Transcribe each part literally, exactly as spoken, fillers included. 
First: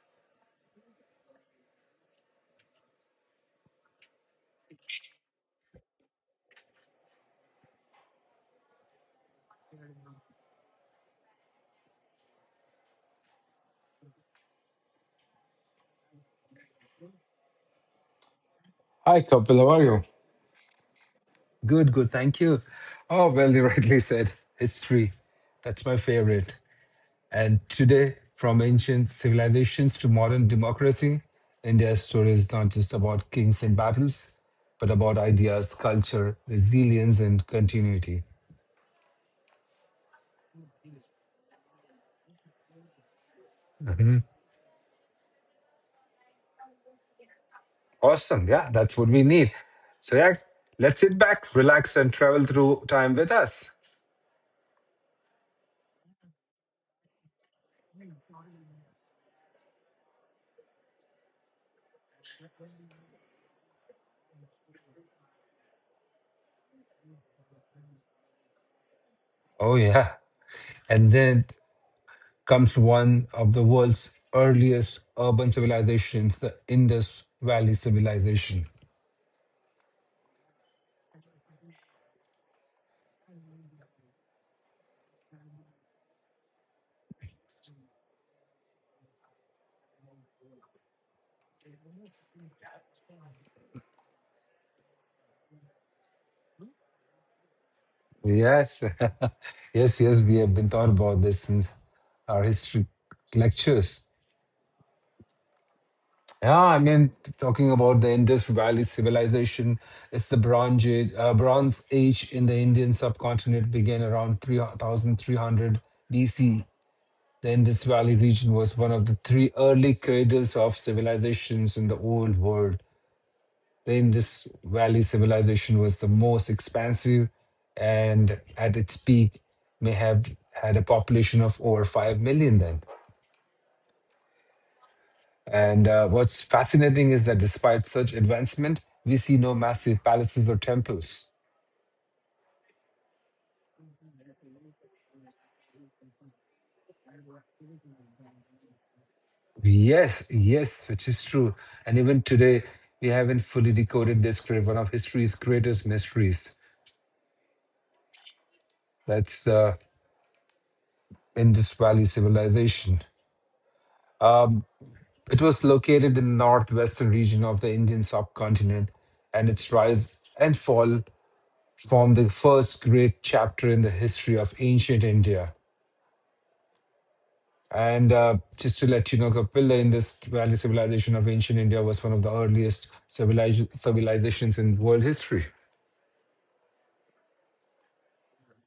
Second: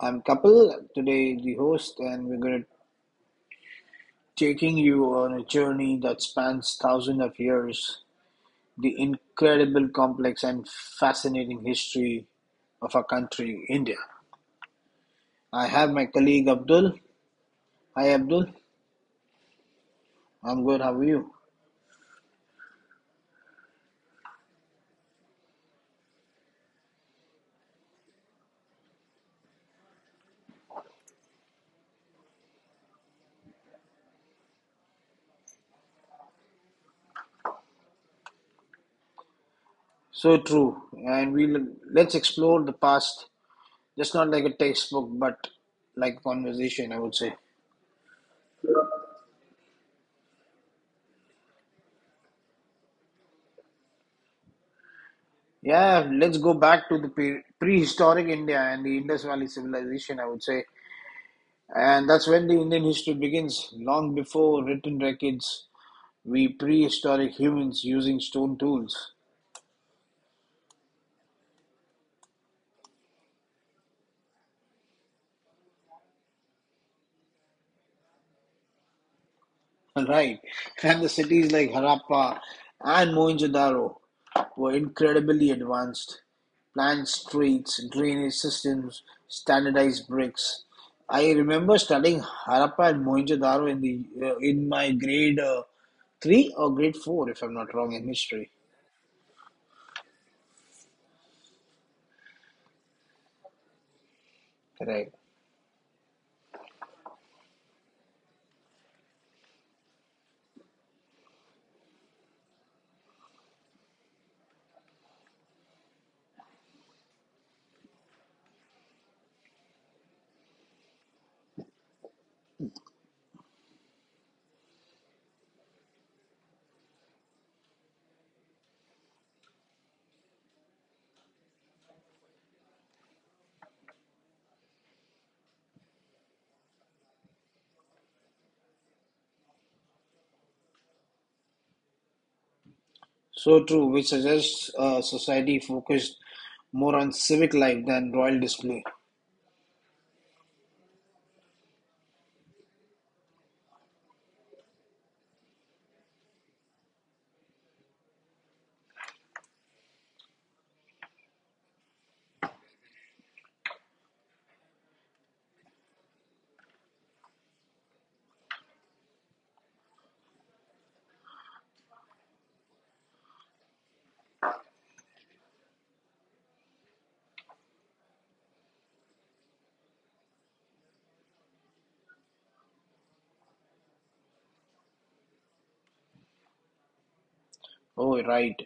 I'm Kapil, today the host, and we're going to taking you on a journey that spans thousands of years, the incredible, complex, and fascinating history of our country, India. I have my colleague Abdul. Hi, Abdul. Hi, Kapil. How are you? I'm good. How are you? Good, good. Thank you. Oh, well, you rightly said history. That's my favorite. And today, from ancient civilizations to modern democracy, India's story is not just about kings and battles, but about ideas, culture, resilience, and continuity. So true. And we will let's explore the past, just not like a textbook, but like a conversation, I would say. Awesome. Yeah, that's what we need. So, yeah, let's sit back, relax, and travel through time with us. Yeah, let's go back to the pre- prehistoric India and the Indus Valley civilization, I would say. And that's when the Indian history begins, long before written records. We prehistoric humans using stone tools. Oh, yeah. And then comes one of the world's earliest urban civilizations, the Indus Valley Civilization. Right. And the cities like Harappa and Mohenjo-daro were incredibly advanced. Planned streets, drainage systems, standardized bricks. I remember studying Harappa and Mohenjo-daro in the uh, in my grade uh, three or grade four, if I'm not wrong, in history. Yes, yes, yes, we have been taught about this in our history lectures. Correct. Yeah, I mean, talking about the Indus Valley Civilization, it's the Bronze Age, uh, Bronze Age in the Indian subcontinent began around three thousand three hundred B C. The Indus Valley region was one of the three early cradles of civilizations in the old world. The Indus Valley civilization was the most expansive, and at its peak may have had a population of over 5 million then. And uh, what's fascinating is that despite such advancement, we see no massive palaces or temples. So true, which suggests uh, society focused more on civic life than royal display. Yes, yes, which is true. And even today, we haven't fully decoded this great, one of history's greatest mysteries. That's the Indus Valley civilization. It was located in the northwestern region of the Indian subcontinent, and its rise and fall formed the first great chapter in the history of ancient India. And uh, just to let you know, Kapil, the Indus Valley civilization of ancient India was one of the earliest civiliz- civilizations in world history. Oh, right.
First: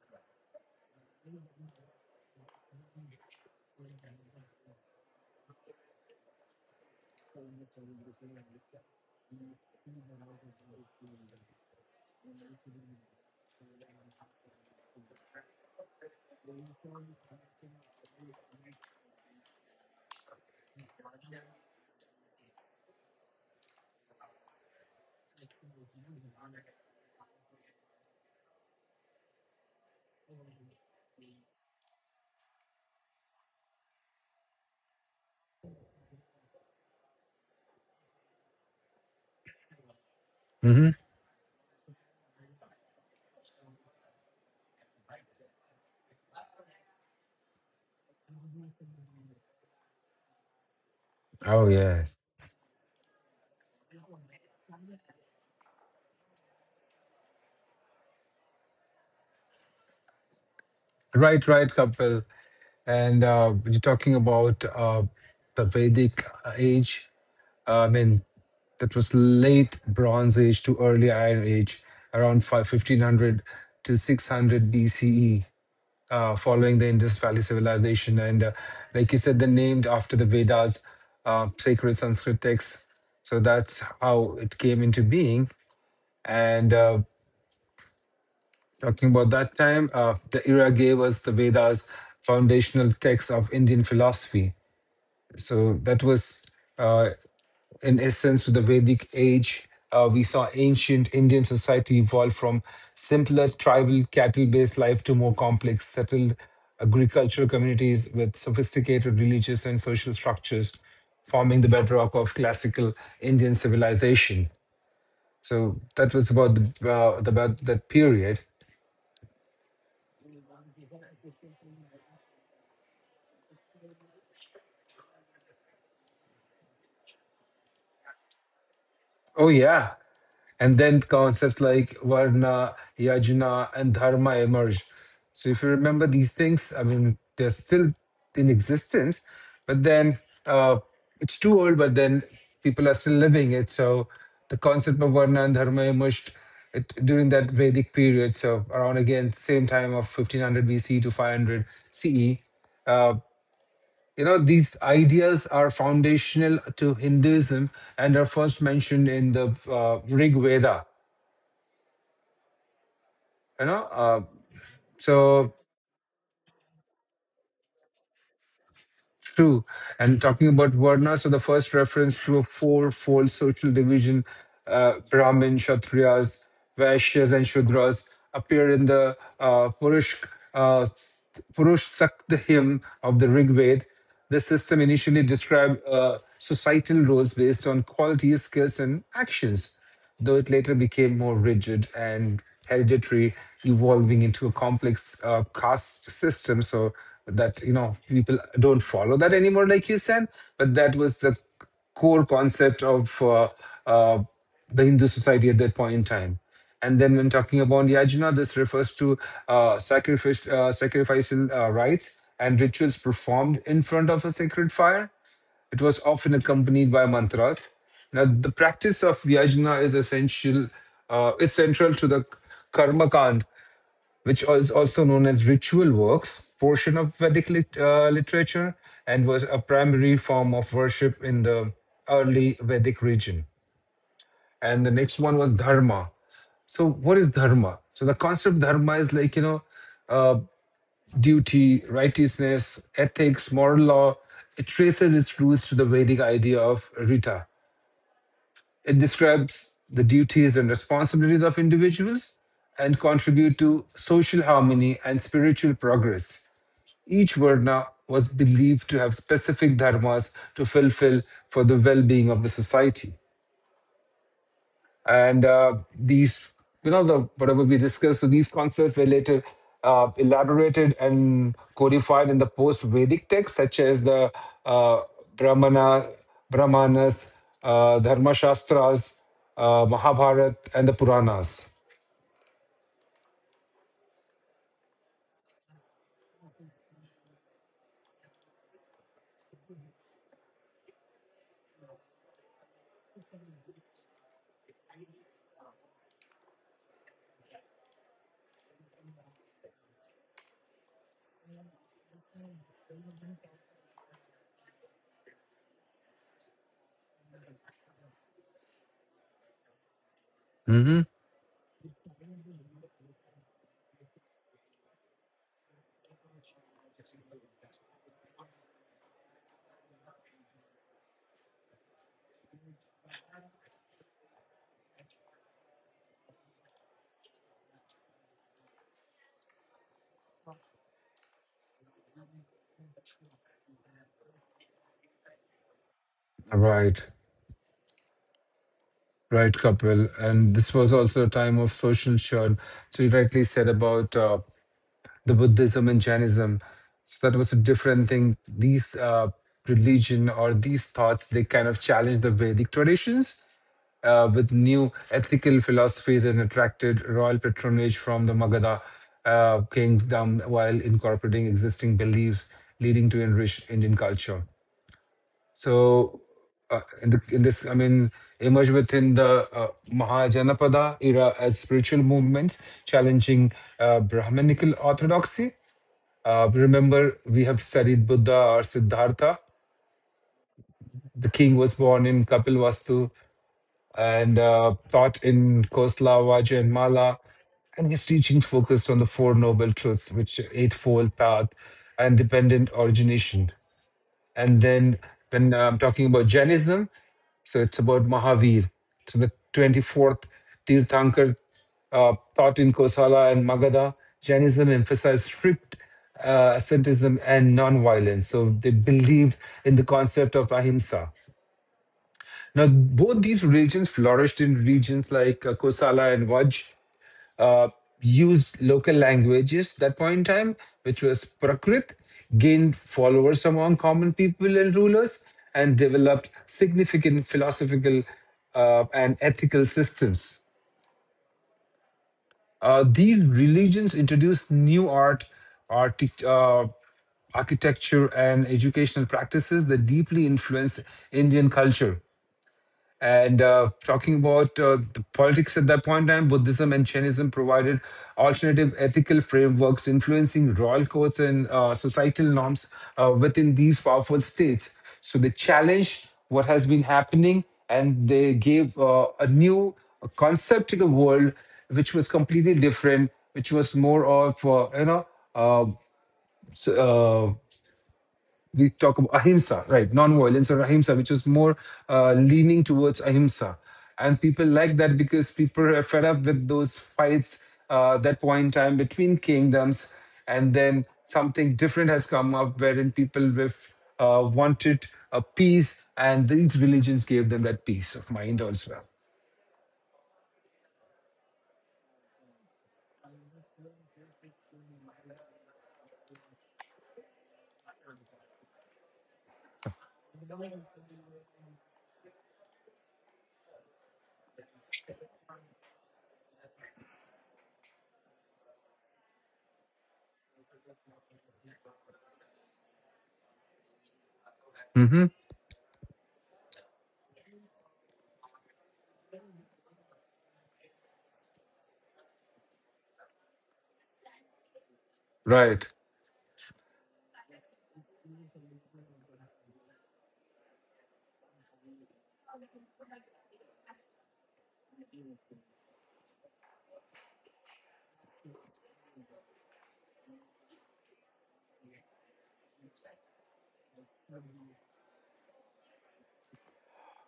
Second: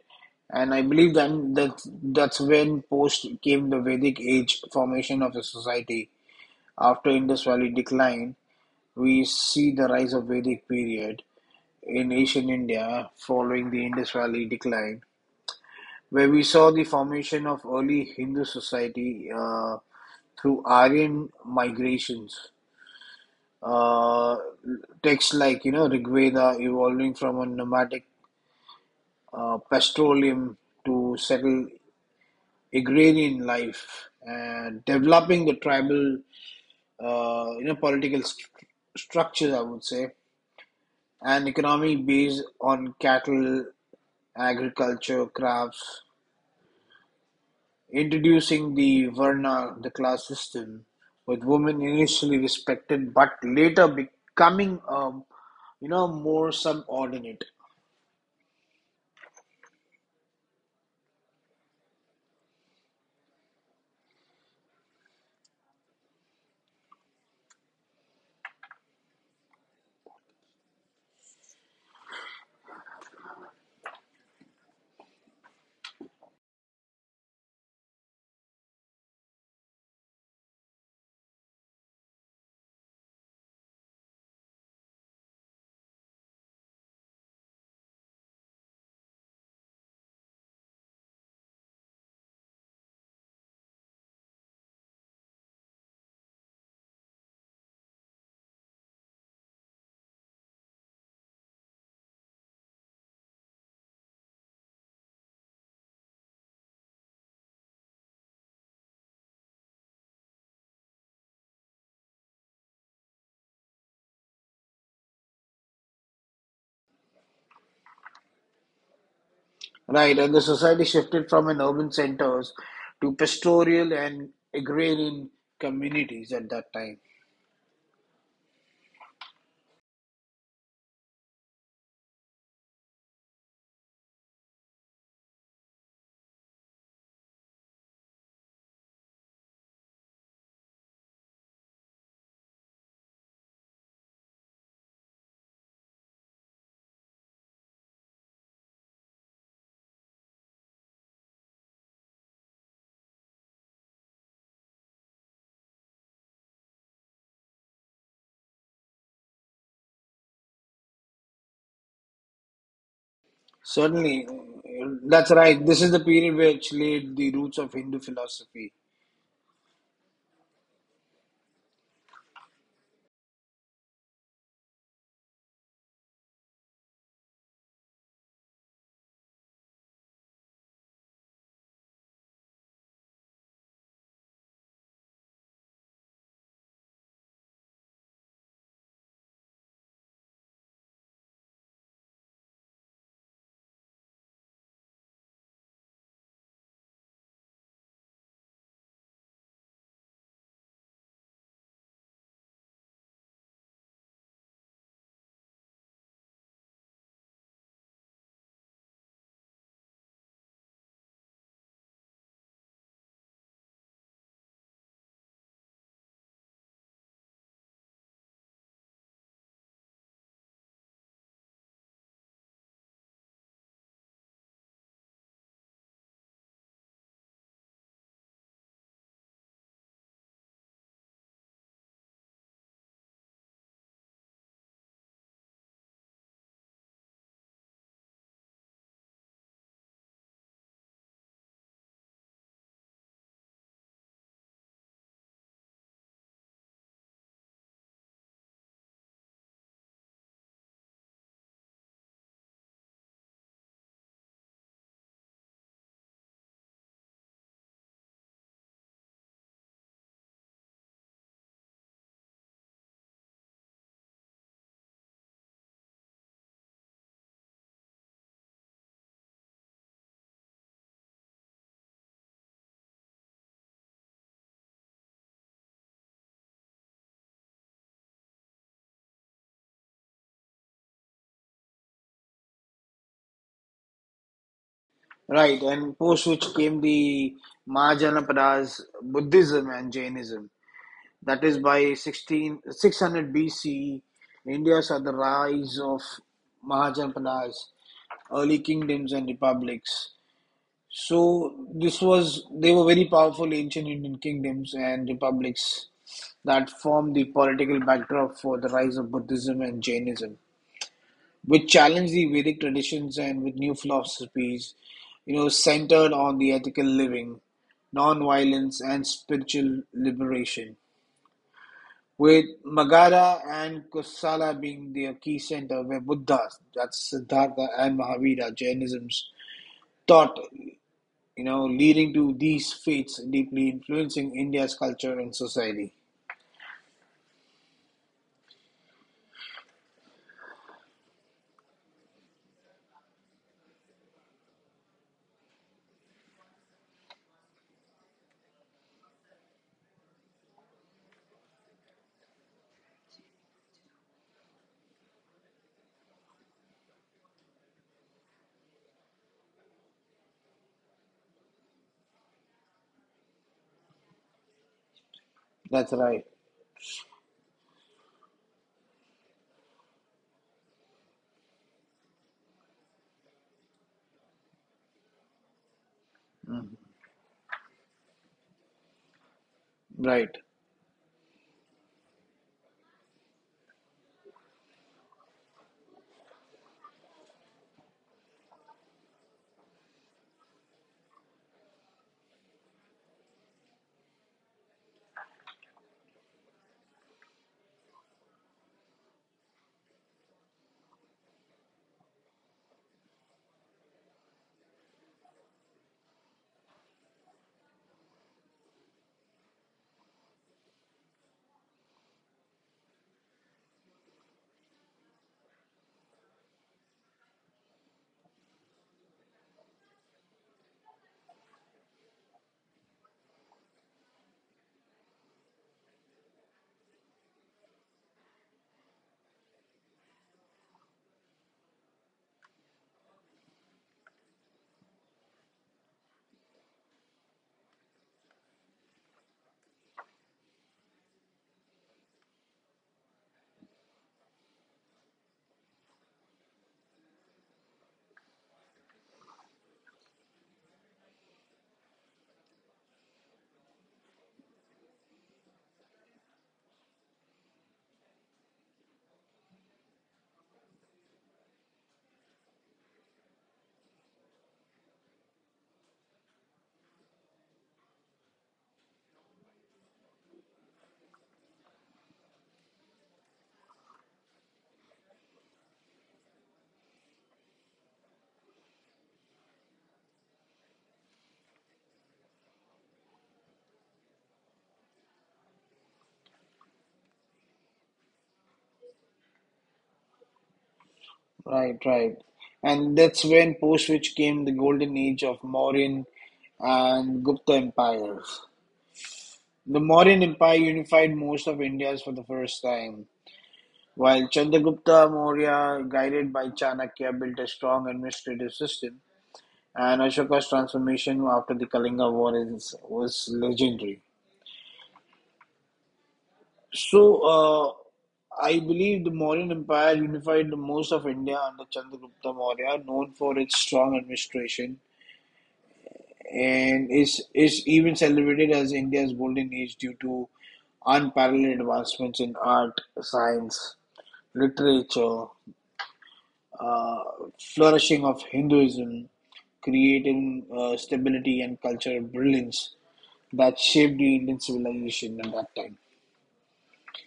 And I believe then that that's when post came the Vedic age formation of the society. After Indus Valley decline, we see the rise of Vedic period in ancient India following the Indus Valley decline, where we saw the formation of early Hindu society uh, through Aryan migrations. Uh, Texts like you know Rig Veda, evolving from a nomadic uh, pastoralism to settle agrarian life, and developing the tribal uh, you know political st- structures, I would say, Hmm. and economy based on cattle, agriculture, crafts, introducing the varna, the class system, with Oh, women yeah. initially respected but later becoming um, you know more subordinate. Right, right, Kapil. And uh, you're talking about uh, the Vedic uh, age. uh, I mean, that was late Bronze Age to early Iron Age, around five fifteen hundred to six hundred B C E, uh, following the Indus Valley civilization. And uh, like you said, they're named after the Vedas, uh, sacred Sanskrit texts. So that's how it came into being. And uh, talking about that time, uh, the era gave us the Vedas, foundational texts of Indian philosophy. So that was, uh, in essence, to the Vedic age. Uh, we saw ancient Indian society evolve from simpler tribal cattle based life to more complex settled agricultural communities with sophisticated religious and social structures, forming the bedrock of classical Indian civilization. So that was about the, uh, about that period. Right. And the society shifted from an urban centers to pastoral and agrarian communities at that time. Oh yeah. And then concepts like Varna, Yajna, and Dharma emerge. So if you remember these things, I mean, they're still in existence, but then uh, it's too old, but then people are still living it. So the concept of Varna and Dharma emerged it, during that Vedic period. So around again, same time of fifteen hundred B C to five hundred C E. You know, these ideas are foundational to Hinduism and are first mentioned in the uh, Rig Veda. You know, uh, Certainly, uh, that's so right. This is the period which laid the roots of Hindu philosophy, it's true. And talking about Varna, so the first reference to a fourfold social division, uh, Brahmin, Kshatriyas, Vaishyas, and Shudras, appear in the uh, Purush, uh, Purush Sakta hymn of the Rig Veda. The system initially described uh, societal roles based on qualities, skills, and actions, though it later became more rigid and hereditary, evolving into a complex uh, caste system. So that, you know people don't follow that anymore, like you said. But that was the core concept of uh, uh, the Hindu society at that point in time. And then when talking about yajna, this refers to uh, sacrifice, uh, sacrificial uh, rites and rituals performed in front of a sacred fire. It was often accompanied by mantras. Now, the practice of Vyajna is essential, uh, is central to the karmakand, which is also known as ritual works portion of Vedic lit- uh, literature, and was a primary form of worship in the early Vedic region. And the next one was Dharma. So, what is Dharma? So, the concept of Dharma is like, you know, uh, duty, righteousness, ethics, moral law. It traces its roots to the Vedic idea of Rita. It describes the duties and responsibilities of individuals and contribute to social harmony and spiritual progress. Each Varna was believed to have specific dharmas to fulfill for the well being of the society. And uh, these you know the whatever we discussed, so these concepts were later uh, elaborated and codified in the post vedic texts such as the uh, brahmana brahmanas, uh, dharma shastras, uh, mahabharat, and the puranas. right? And post which came the Mahajanapadas, Buddhism and Jainism. That is by sixteen six hundred B C. India saw the rise of Mahajanapadas, early kingdoms and republics. So this was they were very powerful ancient Indian kingdoms and republics that formed the political backdrop for the rise of Buddhism and Jainism, which challenged the Vedic traditions and with new philosophies, you know, centered on the ethical living, non-violence, and spiritual liberation. With Magadha and Kosala being their key center, where Buddhas, that's Siddhartha and Mahavira, Jainism's thought, you know, leading to these faiths deeply influencing India's culture and society. Right, right, Kapil. And this was also a time of social churn. So you rightly said about uh, the Buddhism and Jainism. So that was a different thing. These uh, religion or these thoughts, they kind of challenged the Vedic traditions uh, with new ethical philosophies and attracted royal patronage from the Magadha uh, kingdom, while incorporating existing beliefs, leading to enriched Indian culture. That's So, right. uh, in, the, in this, I mean, emerged within the uh, Mahajanapada era as spiritual movements challenging uh, Brahmanical orthodoxy. uh, Mm-hmm. Remember, we have studied Buddha or Siddhartha. Right. The king was born in Kapilvastu and uh, taught in Kosla, Vajra, and Mala. And his teaching focused on the Four Noble Truths, which Eightfold Path and dependent origination. And then when I'm talking about Jainism, so it's about Mahavir. So the twenty-fourth Tirthankar uh, taught in Kosala and Magadha. Jainism emphasized strict uh, asceticism and non-violence. So they believed in the concept of ahimsa. Now, both these religions flourished in regions like uh, Kosala and Vaj, uh, used local languages that point in time, which was Prakrit, gained followers among common people and rulers, and developed significant philosophical uh, and ethical systems. Uh, these religions introduced new art, artic- uh, architecture, and educational practices that deeply influenced Indian culture. And uh, talking about uh, the politics at that point in time, Buddhism and Jainism provided alternative ethical frameworks influencing royal codes and uh, societal norms uh, within these powerful states. So they challenged what has been happening and they gave uh, a new concept to the world, which was completely different, which was more of, uh, you know, uh, s- uh, we talk about ahimsa, right? Non-violence or ahimsa, which is more uh, leaning towards ahimsa. And people like that because people are fed up with those fights uh, that point in time between kingdoms. And then something different has come up wherein people with, uh, wanted a peace, and these religions gave them that peace of mind as well. Right, right. And that's when post-which came the golden age of Mauryan and Gupta empires. The Mauryan Empire unified most of India for the first time, while Chandragupta Maurya, guided by Chanakya, built a strong administrative system, and Ashoka's transformation after the Kalinga War is, was legendary. Hmm. So, uh, I believe the Mauryan Empire unified the most of India under Chandragupta Maurya, known for its strong administration, Right. and is is even celebrated as India's golden age due to unparalleled advancements in art, science, literature, uh, flourishing of Hinduism, creating uh, stability and cultural brilliance that shaped the Indian civilization at that time.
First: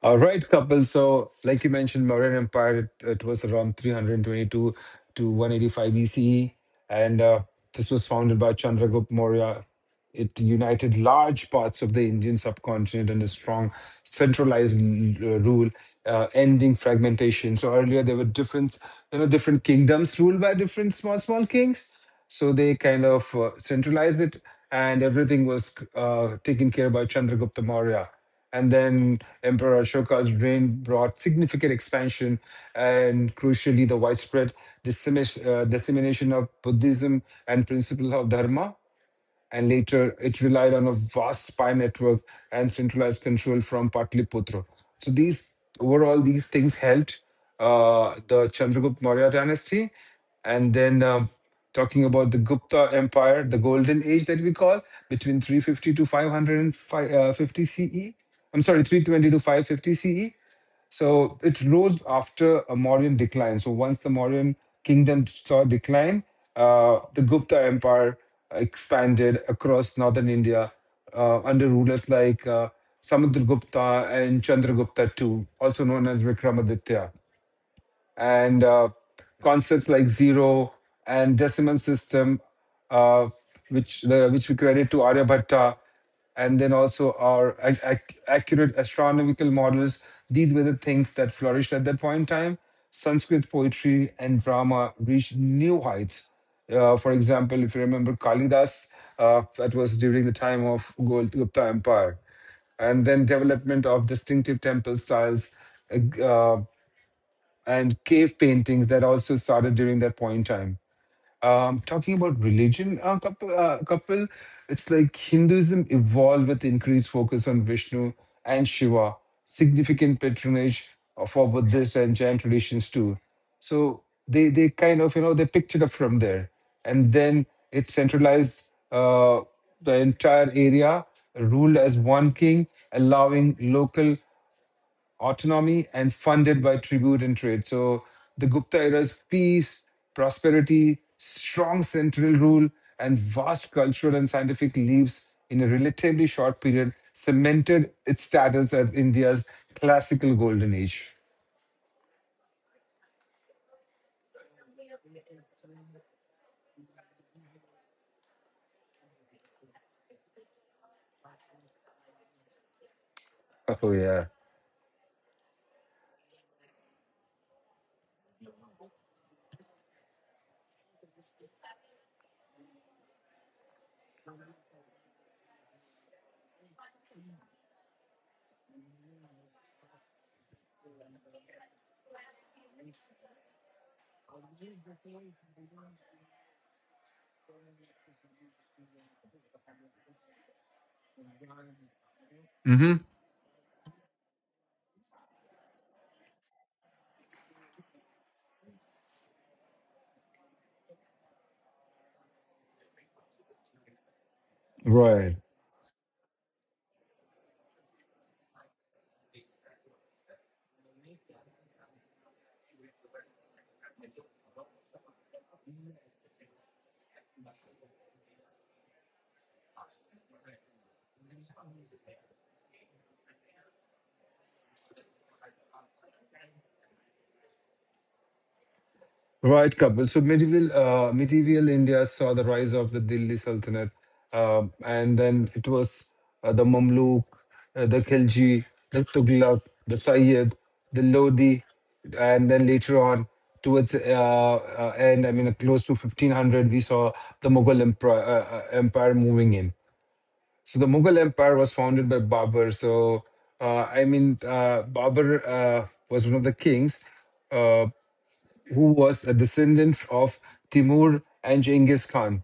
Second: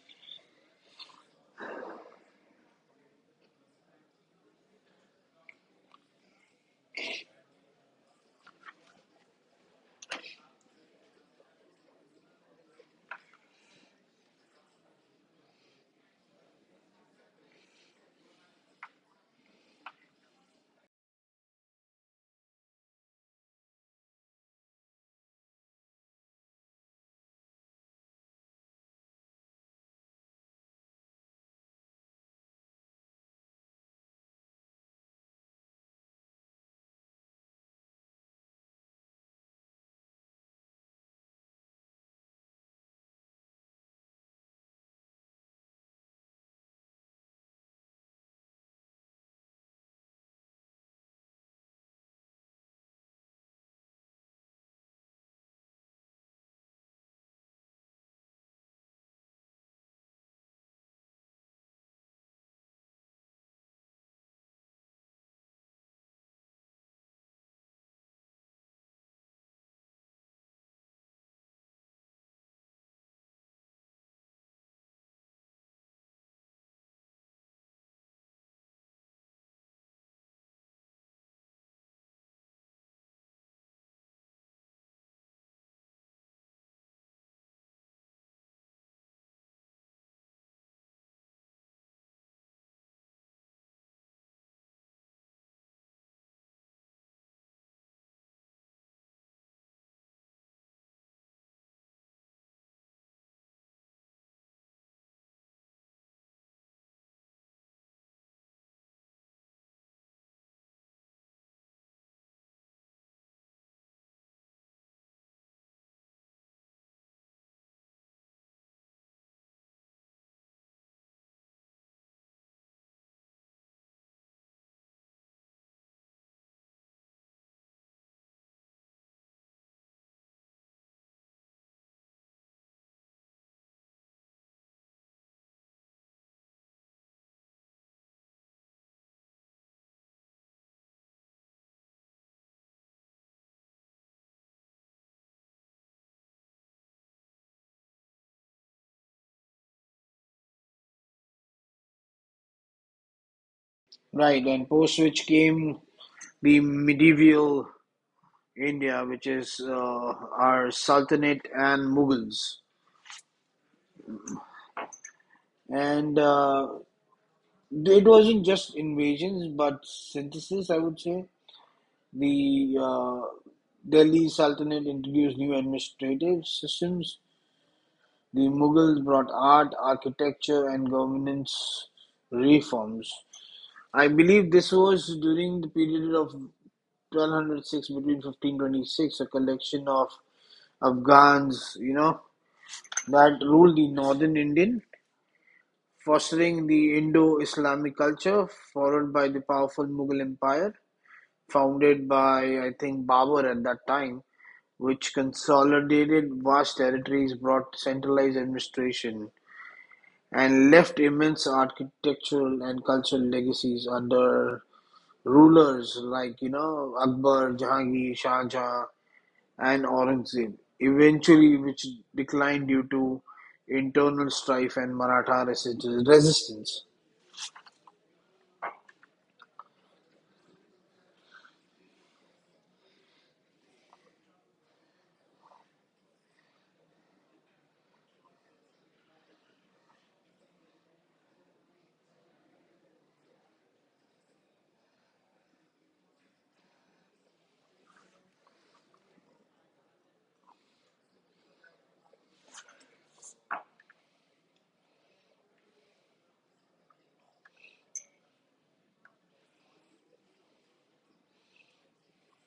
All right, Kapil. So, like you mentioned, Mauryan Empire, it, it was around three hundred twenty-two to one eighty-five B C E. And uh, this was founded by Chandragupta Maurya. It united large parts of the Indian subcontinent in a strong centralized l- uh, rule, uh, ending fragmentation. So earlier there were different, you know, different kingdoms ruled by different small, small kings. So they kind of uh, centralized it, and everything was uh, taken care by Chandragupta Maurya. And then Emperor Ashoka's reign brought significant expansion and, crucially, the widespread dissemis- uh, dissemination of Buddhism and principles of Dharma, and later it relied on a vast spy network and centralized control from Patliputra. So these overall these things helped uh, the Chandragupta Maurya dynasty, and then um, talking about the Gupta Empire, the Golden Age that we call between three fifty to five hundred fifty C E. I'm sorry, three twenty to five fifty C E. So it rose after a Mauryan decline. So once the Mauryan kingdom saw decline, uh, the Gupta Empire expanded across northern India uh, under rulers like uh, Samudragupta and Chandragupta the second, also known as Vikramaditya, and uh, concepts like zero and decimal system, uh, which the, which we credit to Aryabhatta, and then also our ac- ac- accurate astronomical models. These were the things that flourished at that point in time. Sanskrit poetry and drama reached new heights. Uh, for example, if you remember Kalidas, uh, that was during the time of Gol- Gupta Empire, and then development of distinctive temple styles uh, and cave paintings that also started during that point in time. Um, talking about religion, uh, couple, uh, couple, it's like Hinduism evolved with increased focus on Vishnu and Shiva, significant patronage for Buddhist and Jain traditions too. So they they kind of you know they picked it up from there, and then it centralized uh, the entire area, ruled as one king, allowing local autonomy and funded by tribute and trade. So the Gupta era's peace, prosperity, strong central rule, and vast cultural and scientific leaps in a relatively short period cemented its status as India's classical golden age. Right, and post which came the medieval India, which is uh, our Sultanate and Mughals. Oh, yeah. And uh, it wasn't just invasions, but synthesis, I would say. The uh, Delhi Sultanate introduced new administrative systems. The Mughals brought art, architecture, and governance reforms. I believe this was during the period of twelve hundred six between fifteen twenty-six, a collection of Afghans, you know, Hmm. that ruled the northern Indian, fostering the Indo Islamic culture, followed by the powerful Mughal Empire, founded by, I think, Babur at that time, which Right. consolidated vast territories, brought centralized administration, and left immense architectural and cultural legacies under rulers like you know Akbar, Jahangir, Shah Jahan, and Aurangzeb. Eventually, which declined due to internal strife and Maratha resist- resistance. Right, Kapil. So medieval uh, medieval India saw the rise of the Delhi Sultanate, uh, and then it was uh, the Mamluk, uh, the Khilji, the Tughlaq, the Sayyid, the Lodi, and then later on towards uh, uh, end, I mean, uh, close to fifteen hundred, we saw the Mughal empire, uh, uh, empire moving in. So the Mughal empire was founded by Babur. So uh, I mean, uh, Babur uh, was one of the kings, uh who was a descendant of Timur and Genghis Khan.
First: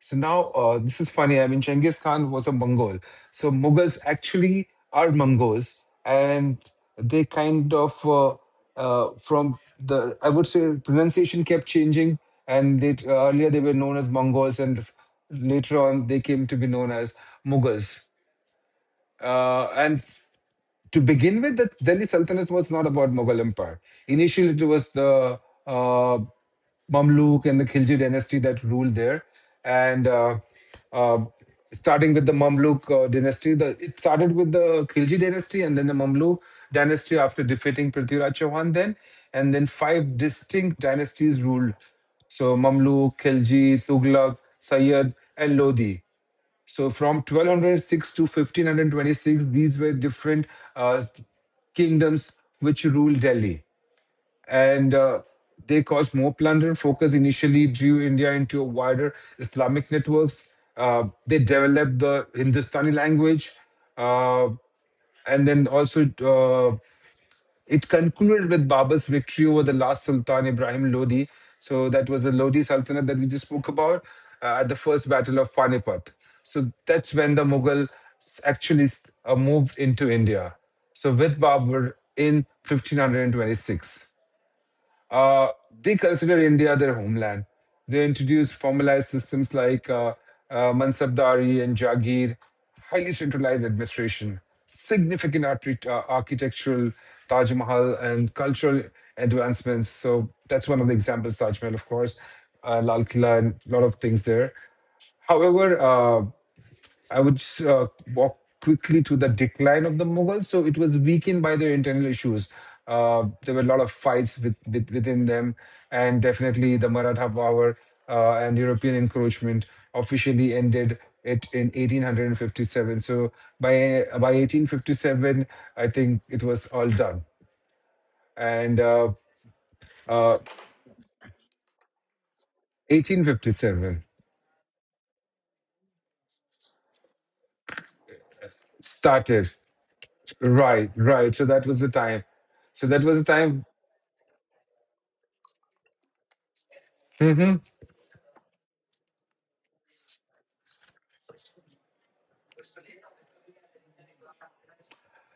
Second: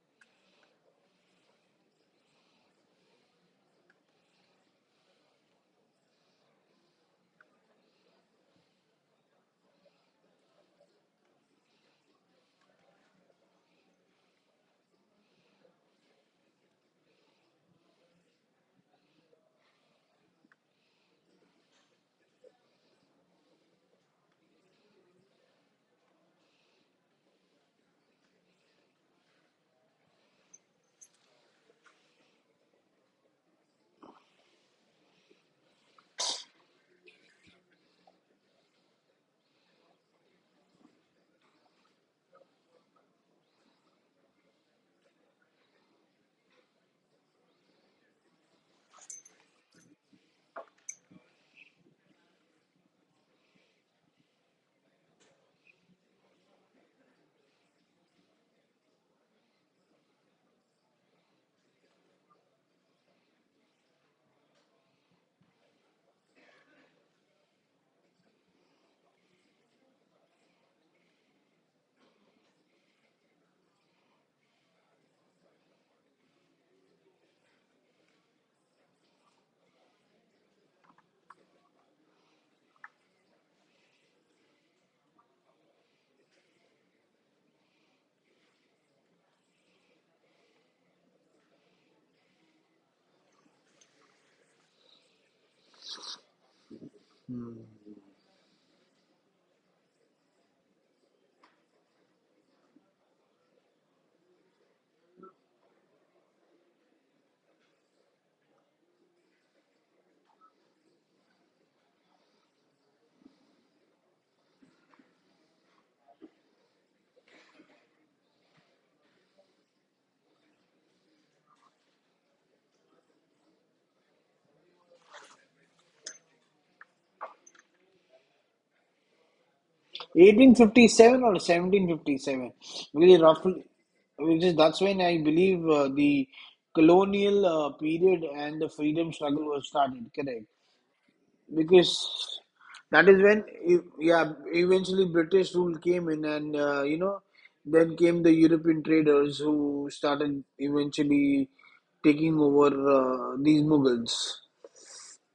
So now, uh, this is funny. I mean, Genghis Khan was a Mongol. So Mughals actually are Mongols, and they kind of, uh, uh, from the, I would say, pronunciation kept changing. And they, earlier they were known as Mongols, and later on they came to be known as Mughals. Uh, and to begin with, the Delhi Sultanate was not about Mughal Empire. Initially, it was the uh, Mamluk and the Khilji dynasty that ruled there. And uh, uh, starting with the Mamluk uh, dynasty, the, it started with the Khilji dynasty and then the Mamluk dynasty after defeating Prithviraj Chauhan then. And then five distinct dynasties ruled. So Mamluk, Khilji, Tughlaq, Sayyid, and Lodi. So from twelve hundred six to fifteen hundred twenty six, these were different uh, kingdoms which ruled Delhi, and uh, they caused more plunder. Focus initially drew India into a wider Islamic networks. Uh, they developed the Hindustani language, uh, and then also, uh, it concluded with Babur's victory over the last Sultan Ibrahim Lodi. So that was the Lodi Sultanate that we just spoke about, uh, at the first battle of Panipat. So that's when the Mughal actually uh, moved into India. So with Babur in fifteen hundred twenty six. Uh, they consider India their homeland. They introduced formalized systems like uh, uh, Mansabdari and Jagir, highly centralized administration, significant archi- uh, architectural Taj Mahal and cultural advancements. So that's one of the examples, Taj Mahal, of course, uh, Lal Killa, and a lot of things there. However, uh, I would s- uh, walk quickly to the decline of the Mughals. So it was weakened by their internal issues. Uh, there were a lot of fights with, with, within them, and definitely the Maratha power uh, and European encroachment officially ended it in eighteen fifty seven. So by by eighteen fifty seven, I think it was all done. And uh, eighteen fifty-seven or seventeen fifty-seven? Because roughly, eighteen fifty seven which is that's when I believe uh, the colonial uh, period and the freedom struggle started. was started, correct? Right, right. So that was the Because time. So that that was is the when, time. e- yeah, eventually British rule came in, and uh, you know Mm-hmm. then came the European traders who started eventually taking over uh, these Mughals.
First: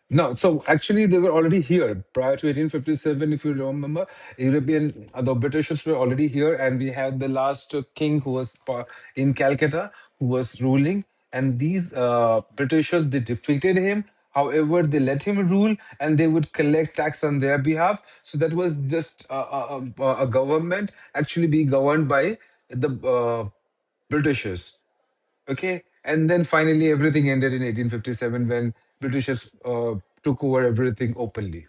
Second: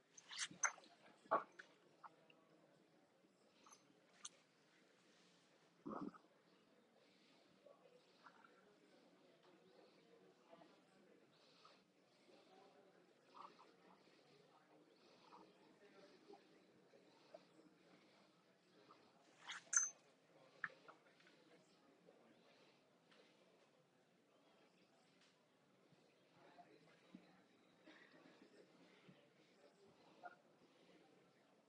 No, so actually they were already here prior to eighteen fifty seven. If you remember, European uh, the Britishers were already here, and we had the last uh, king who was pa- in Calcutta who was ruling, and these uh, Britishers they defeated him. However, they let him rule, and they would collect tax on their behalf. So that was just a, a, a a government actually being governed by the uh, Britishers. Okay, and then finally everything ended in eighteen fifty seven when Britishers uh, took over everything openly.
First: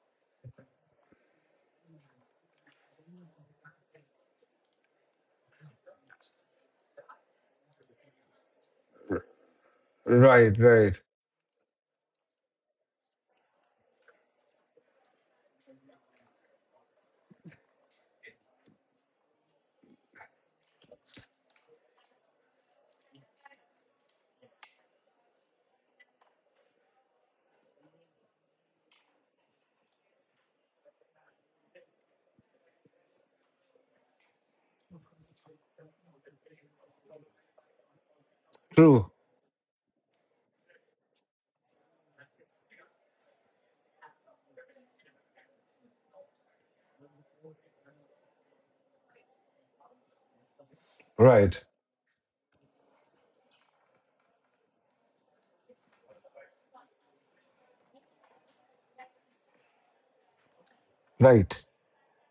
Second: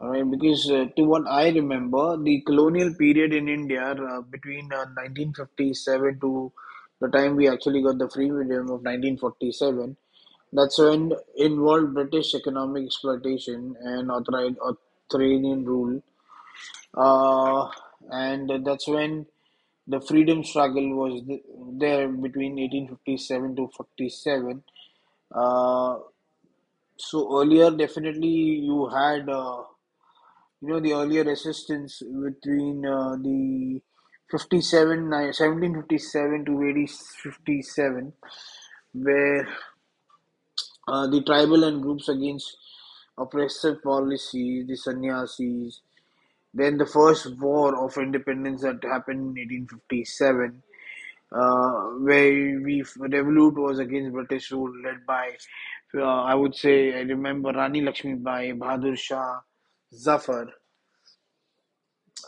All right, because uh, to what I remember, the colonial period in India, uh, between uh, nineteen fifty-seven to the time we actually got the freedom of nineteen forty-seven, Right, that's right. when involved British economic exploitation and authori authoritarian rule. Uh, and that's when the freedom struggle was th- there between eighteen fifty-seven to forty-seven. Uh, so earlier, definitely you had. Uh, you know the earlier resistance between uh, the fifty-seven ni- to eighteen fifty-seven, True. where uh, the tribal and groups against oppressive policies, the sannyasis, then the first war of independence that happened in eighteen fifty-seven, Right, uh, where we revolt was against British rule led by, uh, I would say, I remember, Rani Lakshmi Bai, Bahadur Shah Zafar, right,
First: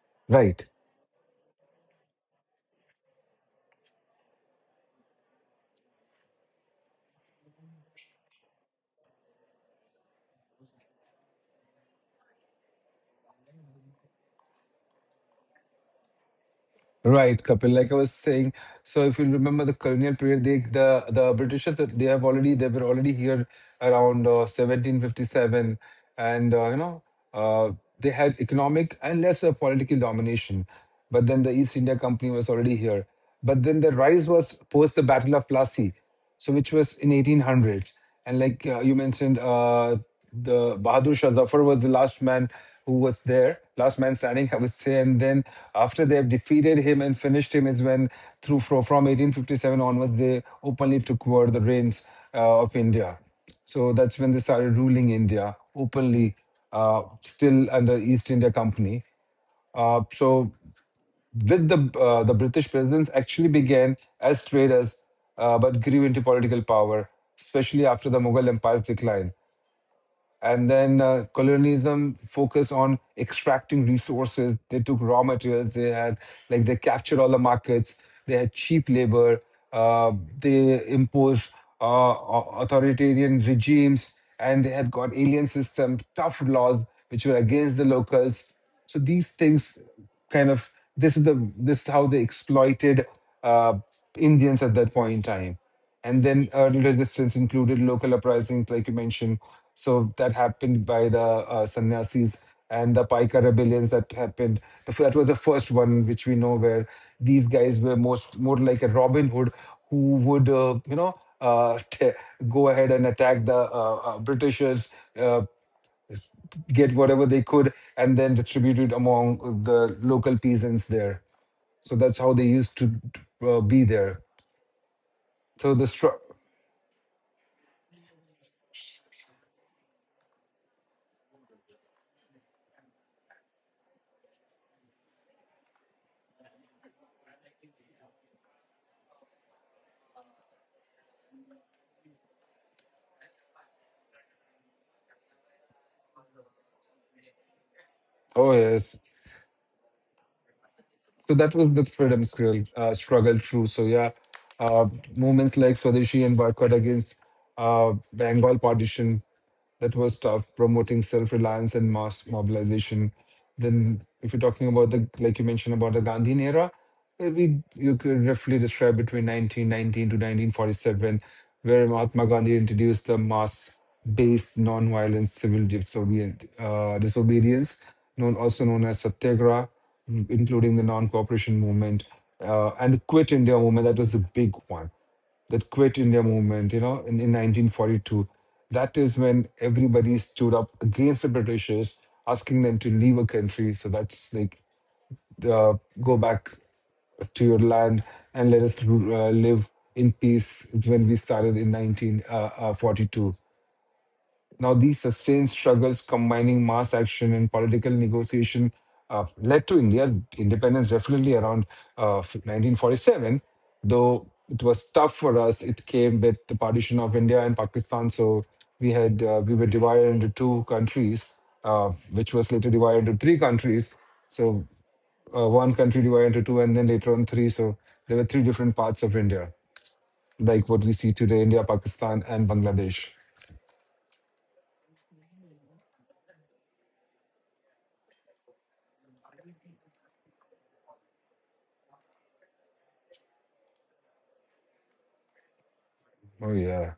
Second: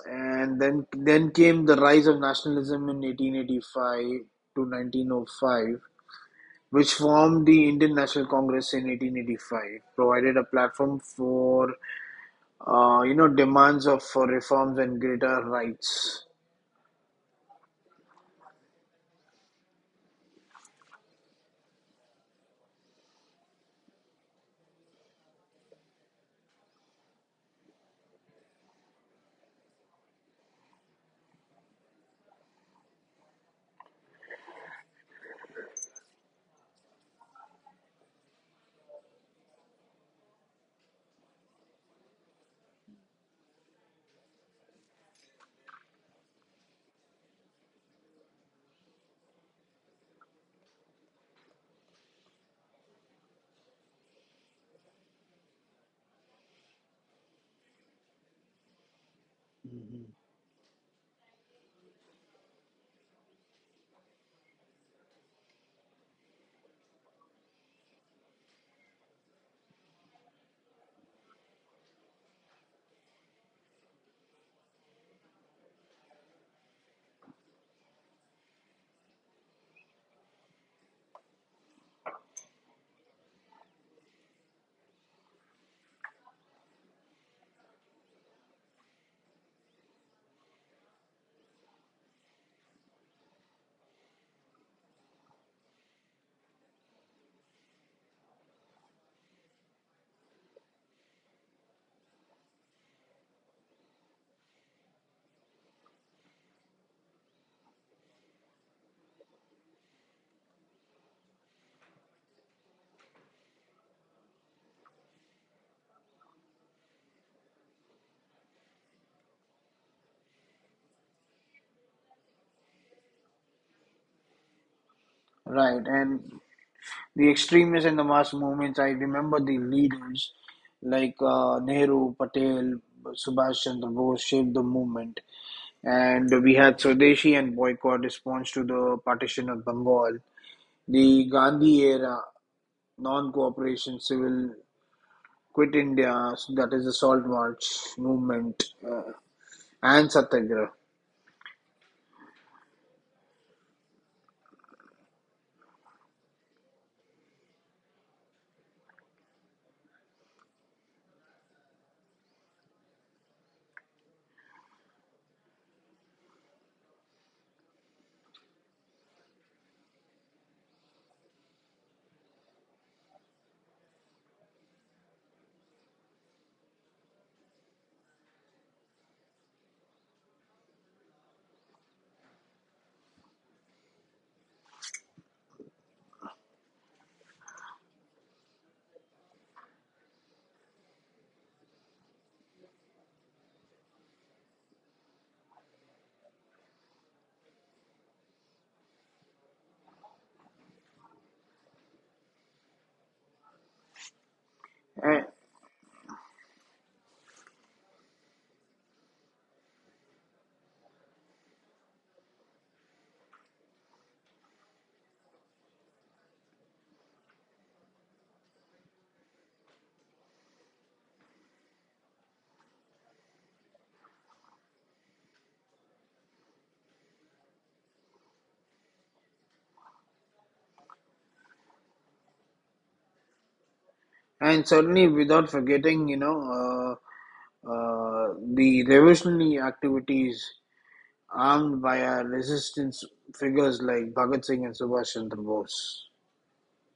and right. then then came the rise of nationalism in eighteen eighty-five to nineteen oh five, which formed the Indian National Congress in eighteen eighty-five, provided a platform for uh, you know demands of for reforms and greater rights. Right, Kapil. Like I was saying, so if you remember the colonial period, they, the the Britishers uh, they have already they were already here around uh, seventeen fifty seven, and uh, you know uh, they had economic and lesser political domination. But then the East India Company was already here. But then the rise was post the Battle of Plassey, so which was in eighteen hundreds, and like uh, you mentioned, uh, the Bahadur Shah Zafar was the last man who was there, last man standing I would say, and then after they have defeated him and finished him is when through fro- from eighteen fifty seven onwards they openly took over the reins uh, of India. So that's when they started ruling India openly, uh, still under East India Company. Uh, so with the uh, the British presence actually began as traders, uh, but grew into political power, especially after the Mughal Empire's decline. And then uh, colonialism focused on extracting resources. They took raw materials. They had, like they captured all the markets. They had cheap labor. uh, they imposed uh, au- authoritarian regimes, and they had got alien system tough laws which were against the locals. So these things kind of, this is the this is how they exploited uh, Indians at that point in time. And then early resistance included local uprisings, like you mentioned. So that happened by the uh, sannyasis and the Paika rebellions that happened. The That was the first one which we know, where these guys were most more like a Robin Hood who would, uh, you know, uh, t- go ahead and attack the uh, uh, Britishers, uh, get whatever they could, and then distribute it among the local peasants there. So that's how they used to uh, be there. So the Right. And stru- the extremists and the mass movements, I remember the leaders like uh, Nehru, Patel, Subhash Chandra Bose shaped the movement. And we had Swadeshi and boycott response to the partition of Bengal. The Gandhi era, non-cooperation, civil, quit India, so that is the salt march oh movement yes. uh, and satyagraha. So that was the freedom struggle, uh, struggle through. So yeah, uh, movements like Swadeshi and boycott against uh, Bengal partition, that was tough, promoting self-reliance and mass mobilization. Then if you're talking about the, like you mentioned about the Gandhi era, uh, we you could roughly describe between nineteen nineteen to nineteen forty seven, where Mahatma Gandhi introduced the mass-based non-violent civil disobedient, uh, disobedience, known also known as Satyagraha, m- including the non-cooperation movement uh, and the Quit India movement. That was the big one. That Quit India movement, you know, in, in nineteen forty two. That is when everybody stood up against the Britishers, asking them to leave a country. So that's like, uh, go back to your land and let us uh, live in peace. Is when we started in nineteen forty two. Now, these and, sustained struggles combining mass action and political negotiation, uh, led to India independence definitely around uh, nineteen forty seven, though it was tough for us. It came with the partition of India and Pakistan, so we had uh, we were divided into two countries, uh, which was later divided into three countries. So uh, one country divided into two and then later on three. So there were three different parts of India, like what we see today: India, Pakistan, and Bangladesh. and certainly without forgetting, you know, uh, uh, the revolutionary activities armed by our resistance figures like Bhagat Singh and Subhash Chandra Bose. Oh, yeah.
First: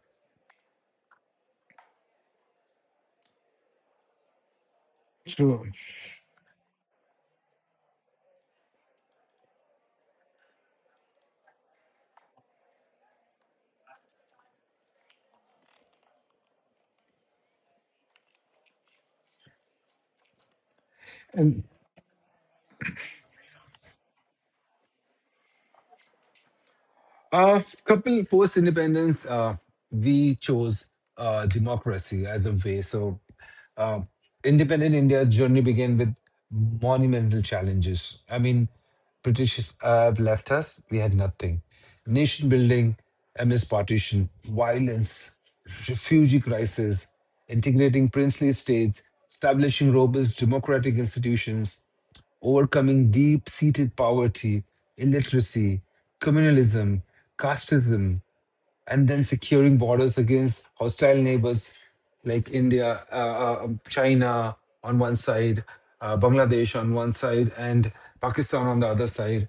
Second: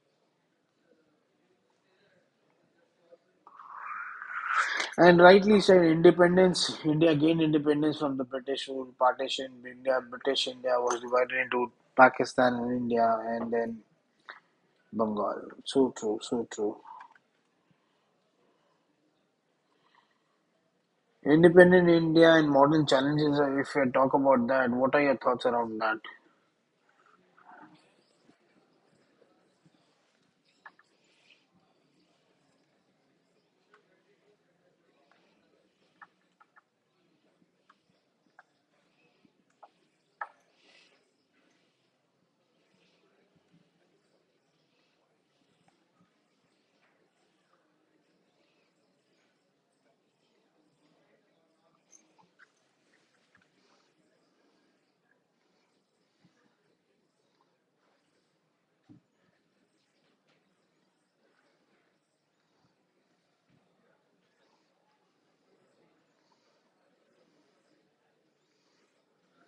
And rightly True. said, independence, India gained independence from the British rule, partition, India, British India was divided into Pakistan and India, and then Bengal. So true, so true. And Independent India and modern challenges, uh, if you talk about that, what are your thoughts around that? a couple post independence, uh, we chose uh, democracy as a way. So, uh, independent India's journey began with monumental challenges. I mean, British have left us, we had nothing. Nation building, M S partition, violence, refugee crisis, integrating princely states, establishing robust democratic institutions. Overcoming deep seated poverty, illiteracy, communalism, casteism, and then securing borders against hostile neighbors like India, uh, uh, um, China on one side, uh, Bangladesh on one side, and Pakistan on the other side.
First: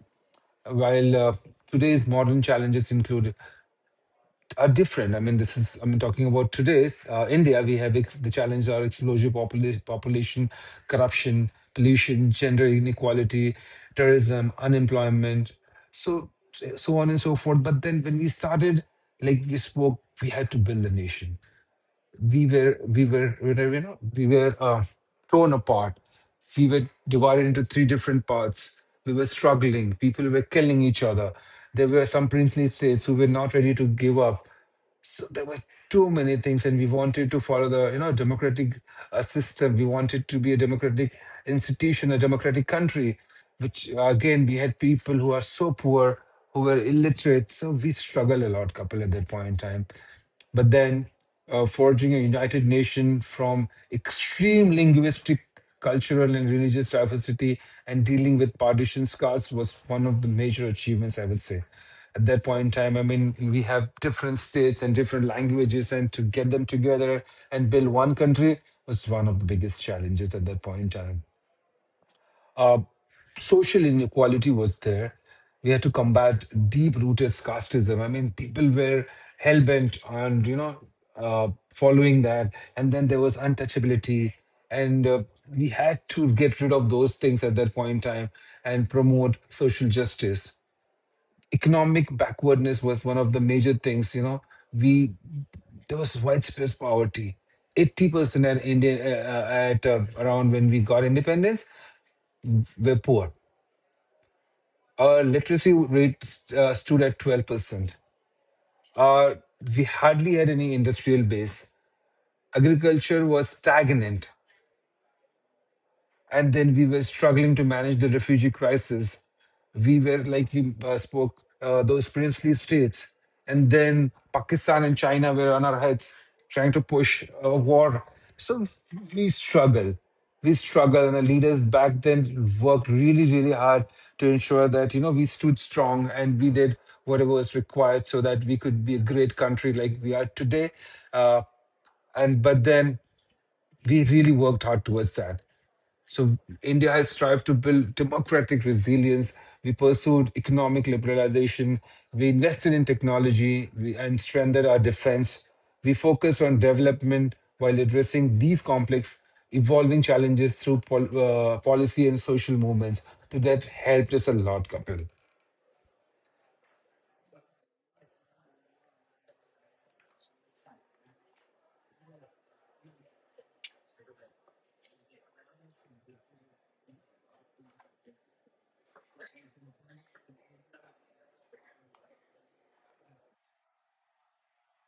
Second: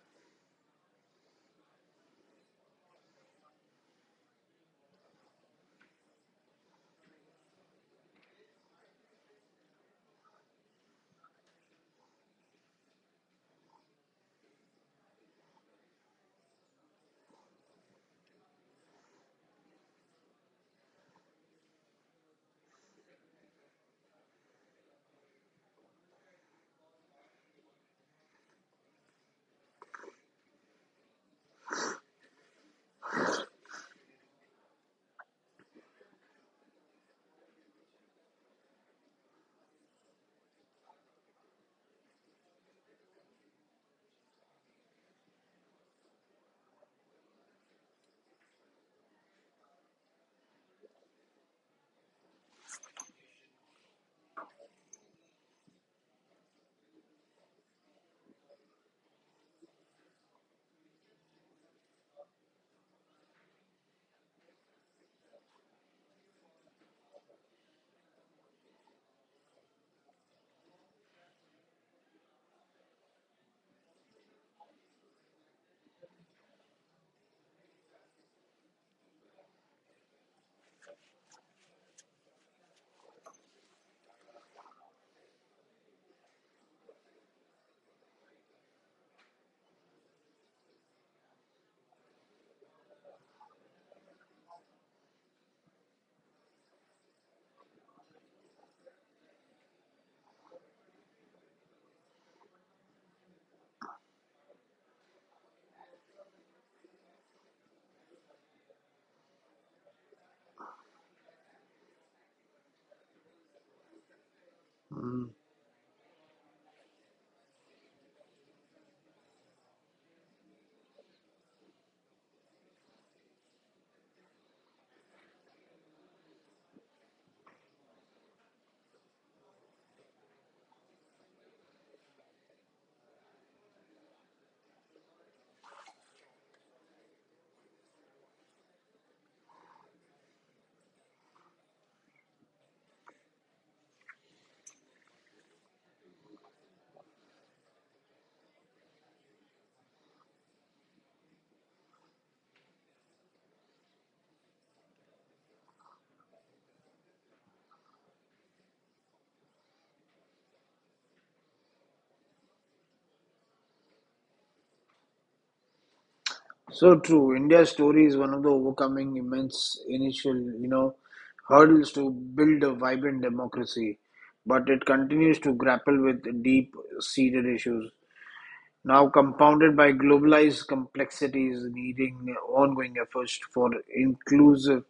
While uh, today's modern challenges include are different. I mean, this is, I'm talking about today's uh, India. We have ex- the challenges are explosive popula- population, corruption, pollution, gender inequality, terrorism, unemployment, so so on and so forth. But then when we started, like we spoke, we had to build a nation. We were we were we were, you know we were uh, torn apart. We were divided into three different parts. We were struggling. People were killing each other. There were some princely states who were not ready to give up, so there were too many things, and we wanted to follow the you know democratic uh, system. We wanted to be a democratic institution, a democratic country, which, uh, again, we had people who are so poor, who were illiterate, so we struggled a lot, couple, at that point in time. But then uh, forging a united nation from extreme linguistic, cultural, and religious diversity and dealing with partition scars was one of the major achievements, I would say. At that point in time, I mean, we have different states and different languages, and to get them together and build one country was one of the biggest challenges at that point in time. Uh, Social inequality was there. We had to combat deep-rooted casteism. I mean, people were hell-bent on, you know, uh, following that. And then there was untouchability. And uh, we had to get rid of those things at that point in time and promote social justice. Economic backwardness was one of the major things, you know. We There was widespread poverty. eighty percent at India uh, uh, at uh, around when we got independence were poor. Our literacy rate uh, stood at twelve percent. Uh, we hardly had any industrial base. Agriculture was stagnant. Mm. And then we were struggling to manage the refugee crisis. We were, like we uh, spoke, uh, those princely states, and then Pakistan and China were on our heads trying to push a war. So we struggle, we struggle, and the leaders back then worked really, really hard to ensure that you know we stood strong and we did whatever was required so that we could be a great country like we are today. Uh, and but then we really worked hard towards that. So India has strived to build democratic resilience. We pursued economic liberalization. We invested in technology, we, and strengthened our defense. We focused on development while addressing these complex, evolving challenges through pol- uh, policy and social movements. So that helped us a lot, Kapil. So true. India's story is one of the overcoming immense initial, you know, hurdles to build a vibrant democracy, but it continues to grapple with deep-seated issues, now compounded by globalized complexities needing ongoing efforts for inclusive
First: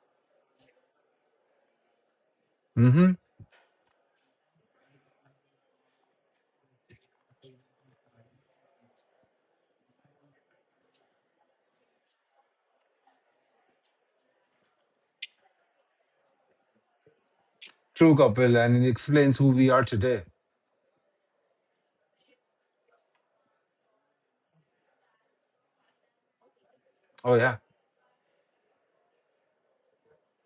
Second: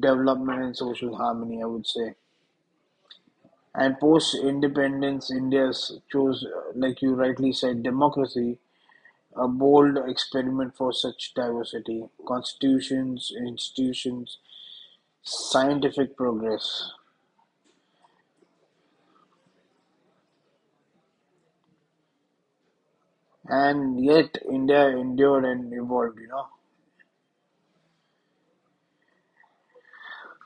development and social harmony, I would say. And post-independence India's chose, uh, like you rightly said, democracy, a bold experiment for such diversity, constitutions, institutions, scientific progress. True, Kapil, and it explains who we are today. And yet India endured and evolved, you know. Oh yeah.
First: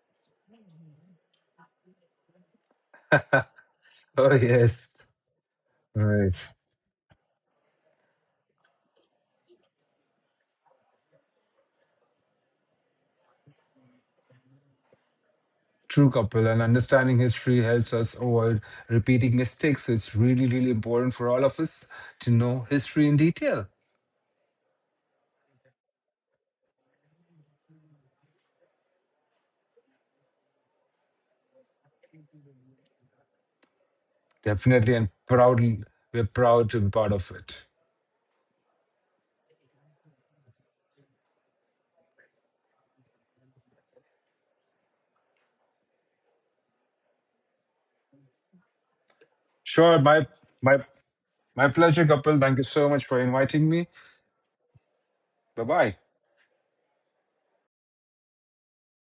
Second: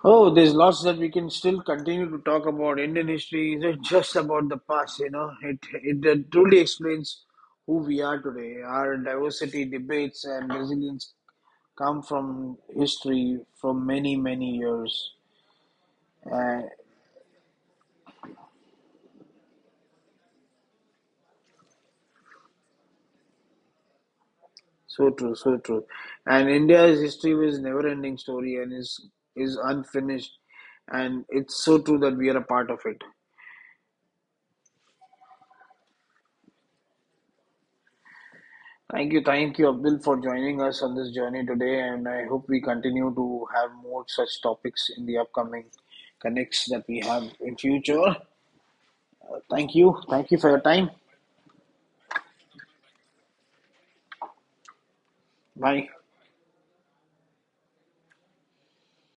Oh, there's lots that we can still continue to talk about. Indian history isn't just Oh about the past, yes. you know. It it uh, Right. truly explains who we are today. Our diversity, debates, and resilience come from history from many many years True, couple, and uh, understanding history helps us avoid repeating mistakes. So it's really, really important for all of us to know history in detail. so true, so true. And India's history was never ending story and is is unfinished, and it's so true that we are a part of it. Definitely and proudly, we're proud to be part of it. Thank you, thank you, Abdul, for joining us on this journey today, and I hope we continue to have more such topics in the upcoming connects that we have in future. Uh, thank Sure, you, my thank you for your my time. my pleasure, couple. Thank you so much for inviting me. Bye Bye. bye.